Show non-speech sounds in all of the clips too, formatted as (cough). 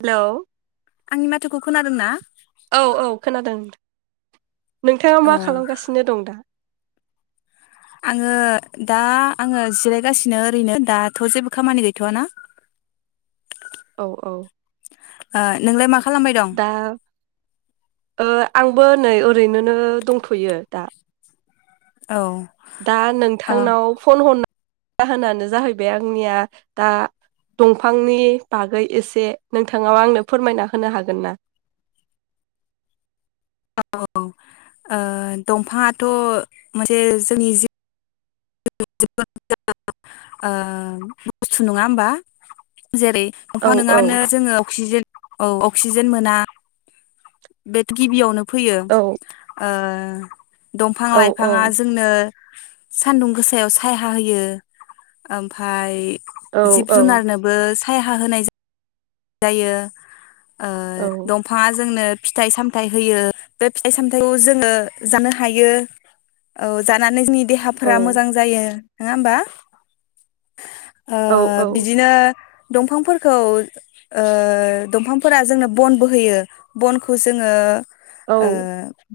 Hello आंनि माथोखौ खोनादों ना? औ औ खोनादों । नोंथाङा औ मा खालामगासिनो दं दा? आङो दा आङो जिरायगासिनो ओरैनो दाथ' जेबो खामानि गैथआ ना। औ औ आ नोंलाय माख दा ओ आंबो नै ओरैनोनो दंथयो दा । औ दा ओ नोंथांनाव फन हन जाहोनानो जाहैबाय आंनिया दा दंफांनि बागै एसे नोंथाङा आंनो फोरमायना होनो हागोन ना? औ ओ दंफाङाथ मोनसे जोंनि जिउ (unintelligible) ओ बुस्थु नङा होमबा? जेरै- औ दंफा औ नङाबानो जोङो अक्सिजेन औ अक्सिजेन मोना बेथ गिबियावनो फैयो ओ औ ओम दंफां औ लाइफाङा जोंनो सानदुं गोसायाव सायहा होयो आमफाय औ जिब जुनारनोबो साय (unintelligible) हा होनाय जायो जायो ओ औ दंफाङा जोंनो फिथाइ सामथायाइ होयो बे फिथाइ सामथायाइखौ जोंङो जानो हायो औ जानानै जोंनि देहाफोरा मोजां जायो नङा होमबा ओ औ बिदिनो दंफांफोरखौ ओ दंफांफोरा जोंनो बन बोहोयो बनखौ जोङो औ ओ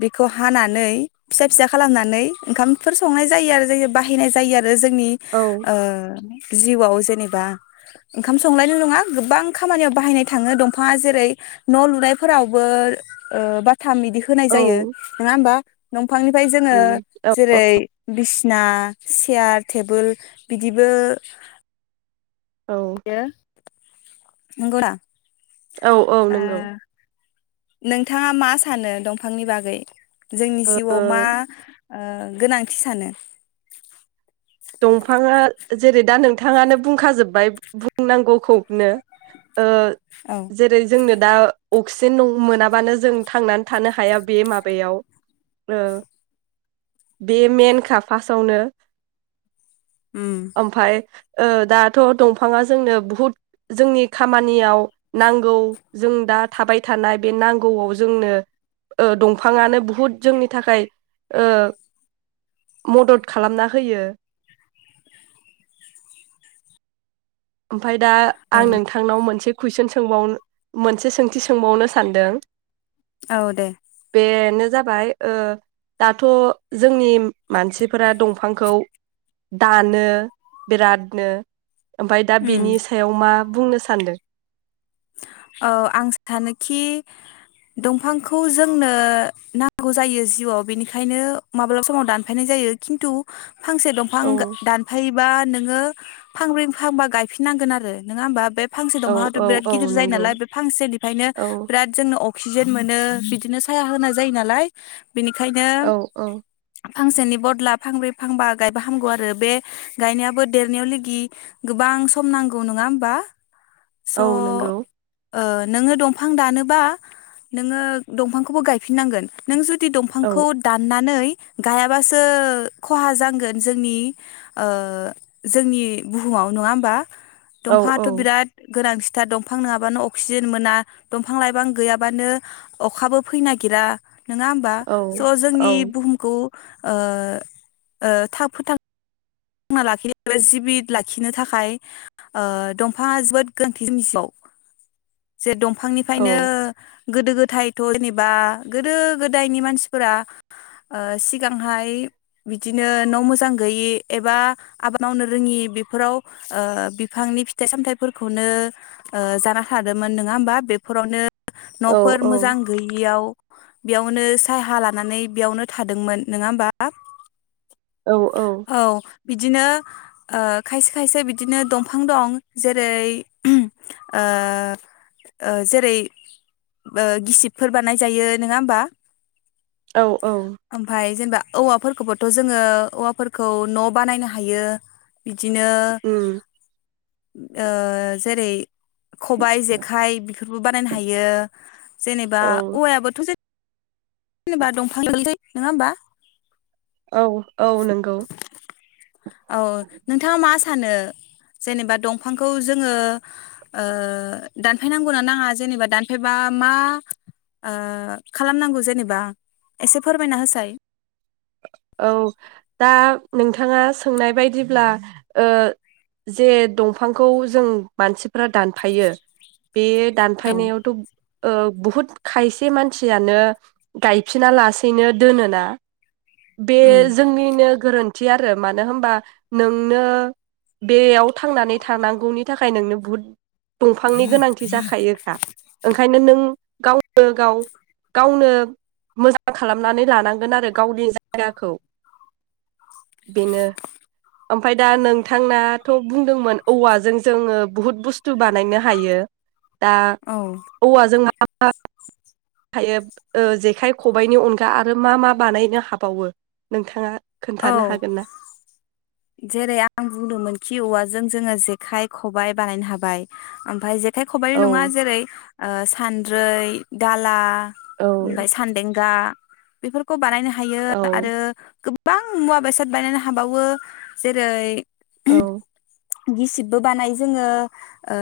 बेखौ हानानै फिसा फिसा खालामनानै ओंखामफोर संनाय जायो आरो बाहायनाय जायो आरो आरो जोंनि औ ओ जिउआव जेनेबा ओंखाम संनायल नङा गोबां खामानियाव बाहायनाय थाङो दंफाङा जेरै न' लुनायफोरावबो ओ बाथ थाम बिदि होनाय औ जायो नङा होमबा बिफांनिफ्राय जोंङो उम औ जेरै बिसिना चियार टेबोल बिदिबो औ (unintelligible) (unintelligible) औ औ ओ नंगौ। नोंथाङा मा सानो दंफांनि बागै जोंनि जिउआव ओ मा? ओ गोनांथि सानो। दंफाङा जेरै दा नोंथाङानो बुंखाजोब्बाय बुंनांगौखौनो। ओ औ जेरै जोंनो दा अक्सिजेन मोनाबानो जों थांनानै थानो हाया बे माबायाव ओ बे मेन खा फासावनो। उम ओमफाय ओ दाथ दंफाङा जोंनो बुहुद जोंनि खामानियाव नांगौ जों दा थाबाय थानाय बे नांगौआव जोंनो ओ दंफाङानो बुहुद जोंनि थाखाय ओ मदद खालामना होयो। ओमफ्राय दा आं नोंथांनाव मोनसे कुइसन सोंबावनो मोनसे सोंथि सोंबावनो सानदों औ दे बेनो जाबाय ओ दाथ जोंनि मानसिफोरा दंफांखौ दानो बिरादनो ओमफ्राय दा उम बेनि सायाव मा बुंनो सानदो ओ आं सानोखि दंफांखौ जोंनो नांगौ जायो जिउआव बेनिखायनो माब्लाबा समाव दानफायनाय जायो खिन्थु फांसे दंफां औ गा दानफै बा नोङो फांब्रै फांबा गायफिननांगोन आरो नङा होमबा बे फांसे औ दफांआथ औ बिराद औ गिदिर जायो नंगौ नालाय बे फांसेनिफ्रायनो औ बिराद जोंनो अ अक्सिजेन मोनो बिदिनो साया होनाय जायो नालाय बेनिखायनो औ औ फांसेनि बदला फांब्रै फांबा गायबा हामगौ आरो बे गायनायाबो देरनायाव लेगि गोबां सम नांगौ नङा होमबा। स' औ नोंगौ। ओ नोङो दंफां दानोबा नोङो दंफांखौबो गायफिननांगोन नों जु दि औ दंफांखौ दाननानै गायाबासो खहा जांगोन जोंनि ओ जोंनि बुहुमाव नङा होमबा? औ दंफाङाथ औ बिराद गोनांसिन था दं दंफां नङाबानो अक्सिजेन मोना दंफां लाइफां गैयाबानो अखाबो फैनो नागिरा। नङा होमबा औ स औ जोंनि बुहुमखौ ओ-ओ थाब फोथां ना लाखिनो एबा जिबि लाखिनो थाखाय ओ दंफाङा जोबोद गोनांथि (unintelligible) जिउआव। जे दं औ फांनिफ्रायनो गोदो गोधायथ जेनेबा गोदो गोदायनि मानसिफोरा ओ सिगांहाय बिदिनो न' मोजां गैयि एबा आबाद मावनो रोङि बेफोराव ओ बिफांनि फिथाइ सामथाइफोरखौनो ओ जाना थादोंमोन नङा होमबा बेफोरावनो औ नफोर मोजां गैयियाव बेयावनो सायहा लानानै बेयावनो थादोंमोन नोंङा होमबा । औ -औ औ बिदिनो ओ खायसे खायसे बिदिनो दंफां दं जेरै ओ ओ जेरै गिसिबफोर बानाय जायो नङा होमबा । औ-औ जेनबा औवाफोरखौबोथ जोङो औवाफोर खौ न बानायनो हायो बिदिनो उम ओ जेरै खबाइ जेखाइ बेफोरबो बानायनो हायो। जेनेबा औ औवायाबोथ जे जेनेबा दंफां (unintelligible) नङा होमबा। औ- औ नंगौ। औ नोंथाङा मा सानो जेनेबा दंफांखौ जोङो ओ दानफायनांगौना नाङा जेनेबा दानफायबा मा ओ खालामनांगौ जेनेबा एसे फोरमायना होसाय। औ दा नोंथाङा सोंनाय बायदिब्ला ओ जे दंफांखौ जों मानसि फोरा दानफायो बे औ दानफायनायावथ' ओ बुहुद खायसे मानसियानो गायफिना लासेैनो दोनोना? बे उम जोंनिनो गोरोन्थि आरो मानो होनबा नोंनो बेयाव थांनानै थानांगौनि थाखाय नोंनो बुहुद दंफांनि गोनांथि जाखायोखा ओंखायनो नों गावनो गाव गावनो मोजां खालामनानै लानांगोन आरो। गावनि जायगाखौ बेनो ओमफाय दा नोंथांनाथ' बुंदोंमोन औवाजों जोङो बुहुत बुस्थु बानायनो हायो? दा औ औवा जों (unintelligible) थायो ओ जेखाइ खबाइनि अनगा आरो मा मा बानायनो हाबावो नोंथाङा? खोन्थानो औ हागोन ना जेरै आं बुंदोंमोनखि औवाजों जोङो जेखाइ खबाइ बानायनो हाबाय ओमफ्राय जे खाय खबाइल नङा औ जेरै ओ सानद्रै दाला औ ओमफ्राय सान्देंगा बेफोरखौ बानायनो हा हायो औ आरो गो बां मुवा बेसाद बानानो हाबावो। जेरै औ गिसिबबो बानायो जोङो ओ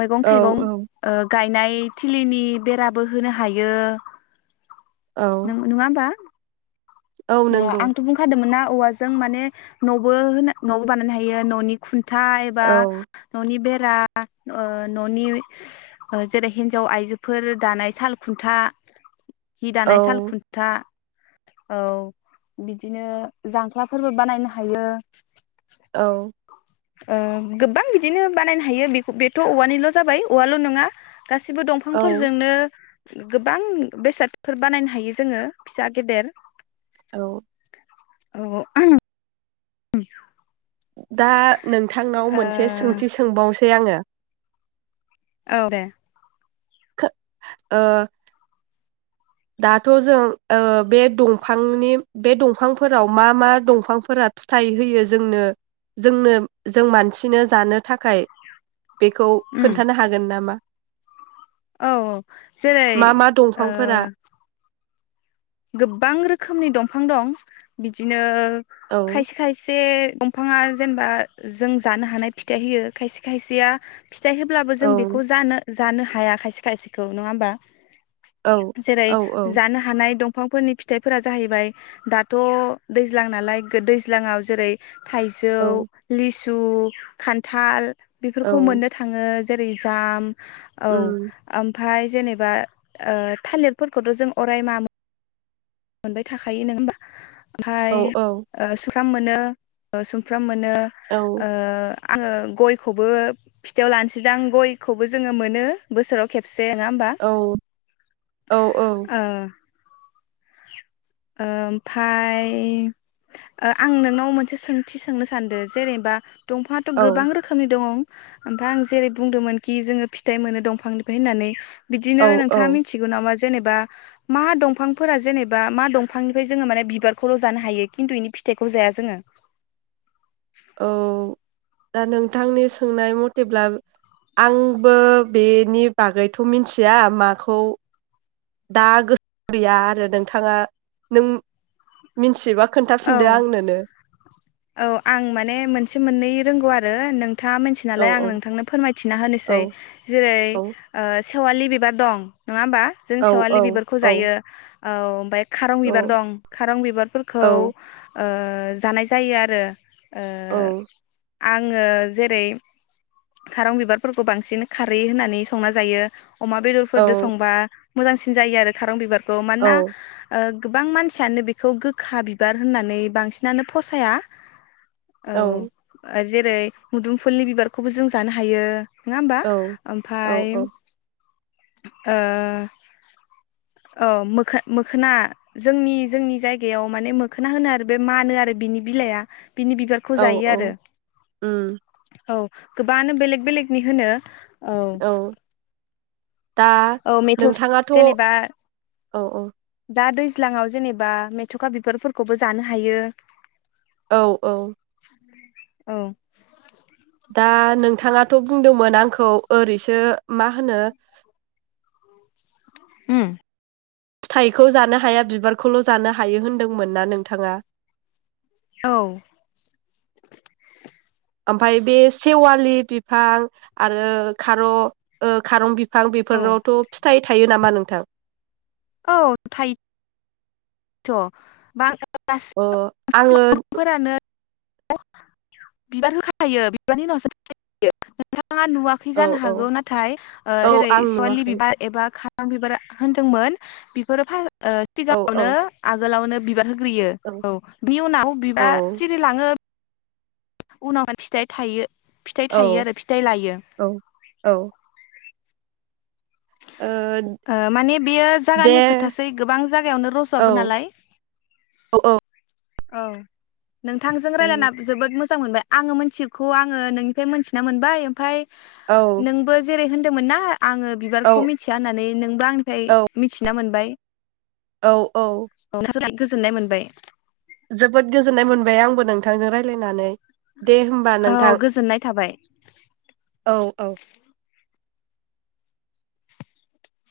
मैगं औ थाइगं औ ओ गायनाय थिलिनि बेराबो होनो हायो। औ नों नुआ (unintelligible) औ नंगौ आंथ बुंखादोंमोन ना औवाजों माने नबो नबो बानायनो हायो ननि खुन था एबा औ न'नि बे रा ओ ननि जेरै ओ हिन्जाव आइजोफोर दानाय साल खुन्था। हि दानाय साल औ खुन्था। औ बिदिनो जांख्लाफोरबो बानायनो हायो। औ ओ गोबां बिदिनो बानायनो हायो बे बेथ औवानिल जाबाय औवाल नङा गासिबो औ दंफांफोरजोंनो गोबां बेसादफोर बानायनो हायो जोङो फिसा गेदेर। औ। औ औ आं (unintelligible) दा नोंथांनाव मोनसे सोंथि सोंबावनोसै आङो। औ दे। खो ओ दाथ' जों ओ बे दंफांनि बे दंफांफोराव मा मा दंफांफोरा फिथाइ होयो जोंनो जोंनो जों मानसिनो जानो थाखाय बेखौ खोन्थानो हागोन नामा? औ औ जेरै मा मा ओ दंफांफोरा गोबां रोखोमनि दंफां दं। बिदिनो औ खायसे खायसे दंफाङा जेनेबा जों जानो हानाय फिथाइ होयो खायसे खायसेया फिथाइ होब्लाबो जों औ बेखौ जानो जानो हाया खायसे खायसेखौ नङा होमबा औ जेरै औ औ जानो हानाय दं दफांफोरनि फिथाइफोरा जाहैबाय दाथ दैज्लां नालाय दैज्लाङाव जेरै थाइजौ औ लिसु दु खान्थाल औ बेफोरखौ मोननो थाङो जेरैजाम जे औ आम। उम ओमफ्राय जेनेबा ओ थालिरफोरखौथ जों अराय मा? मोनबाय थाखायो नङा होमबा हाय औ औ ओ सुमफ्राम मोनो ओ सुमफ्राम मोनो नो औ ओ आङो गयखौबो फिथायाव लानोसैदां गयखौबो जोङो मोनो बोसोराव खेबसे दे नोङा होमबा औ औ ओ ओ ओमफफ्राय ओ आं नोंनाव मोनसे सोंथि सोंनो सानदों जेनेबा दंफाङथ गोबां औ रोखोमनि दङ ओमफ्राय आं जेरै बुंदोंमोनखि जोङो फिथाइ मोनो दंफांनिफ्राय होननानै बिदिनो औ औ नोंथाङा मिथिगौ नामा जेनेबा बा मा दंफांफोरा जेनेबा मा दं बिफांनिफ्राय जोङो माने बिबारखौल' जानो हायो खिन्थु इनि फिथाइखौ जाया जोङो। औ दा नोंथांनि सोंनाय मथेब्ला आंबो बेनि बागैथ मिथिया माखौ दा गोसो गैया आरो नोंथाङा नों मिन्थियोबा औ खोन्थाफिनदो आंनोनो औ आं माने मोनसे मोननै रोंगौ आरो। रो नों नोंथाङा मिथिया औ नालाय आं औ नोंथांनो फोरमायथिना औ होनोसै जेरै ओ सि खेवालि बिबार दं नङा होमबा। जों औ सेवालि औ बिबारखौ औ जायो। औ बे खारं औ बिबार दं खारं बिबारफोरखौ औ ओ जानाय जायो आरो। ओ औ आंङो जेरै खारं बिबारफोरखौ बांसिन खारै होननानै संना जायो। अमा औ बेदरफोरदो संबा मोजांसिन जायो आरो खारं बिबार खौ मानोना औ ओ गोबां मानसियानो बेखौ गोखा बि बिबार होननानै बांसिनानो फसाया। औ जेरै मुदुमफुलनि बिबारखौबो जों जानो हायो। नङा होमबा औ ओमफाय ओ अ मोख-मोखोना जोंनि जोंनि जायगायाव माने मो खोना होनो आरो बे मानो आरो बिनि बिलाइया बिनि बिबारखौ औ जायो औ आरो। उम औ गोबाङानो बेलेग बेलेगनि होनो। औ दा औ मेथ' नोंथाङाथ औ जेनेबा औ दा दैज्लाङाव जेनेबा मेथुखा बिबारफोरखौबो जानो हायो। औ औ औ दा नोंथाङाथ बुंदोंमोन आंखौ ओरैसो मा होनो उम फिथाइखौ जानो हाया बिबारखौल जानो हायो होन्दोंमोन ना नोंथाङा। औ ओमफाय बे सेवालि बिफां आरो खार ओ खारं बि बिफां औ बेफोरावथ फिथाइ थायो नामा नोंथां? औ थायो। थ (unintelligible) अ आङो (inaudible) बिबार होखायो बिबारनि उनावसो (unintelligible) नोंथाङा नुवाखै औ जानो औ हागौ नाथाय औ जेरै आं सेवालि नुवाखै बिबार एबा खा आं बिबारा होनदोंमोन बिफोरो ओ औ औ सिगाङावनो आगोलावनो बिबार होग्रोयो औ बिनि उनाव औ बिबा सिरि लाङो उनाव (unintelligible) फिथाइ थायो फिथाइ थायो औ आरो फिथाइ लायो। औ औ ओ ओ माने बेयो दे जागानि खोथासै गोबां जायागायावनो औ रजआबो नालाय। औ औ। औ। नोंथांजों रायलायना जोबोद मोज मोजां मोनबाय आंङो मोनथियिखौ आंङो नोंनिफ्राय मोनथिना मोनबाय ओमफ्राय औ नोंबो जेरै होन दोंमोन ना आंङो औ बिबारखौ मिथिया होननानै नोंबो आंनिफ्राय मिथिना मोनबाय। औ औ। औ गोजोननाय मोनबाय जोबोद गोजोननाय मोनबाय आंबो नोंथांजों रायज्लाय नानै दे होमबा औ नोंथां गोजोननाय थाबाय। औ औ।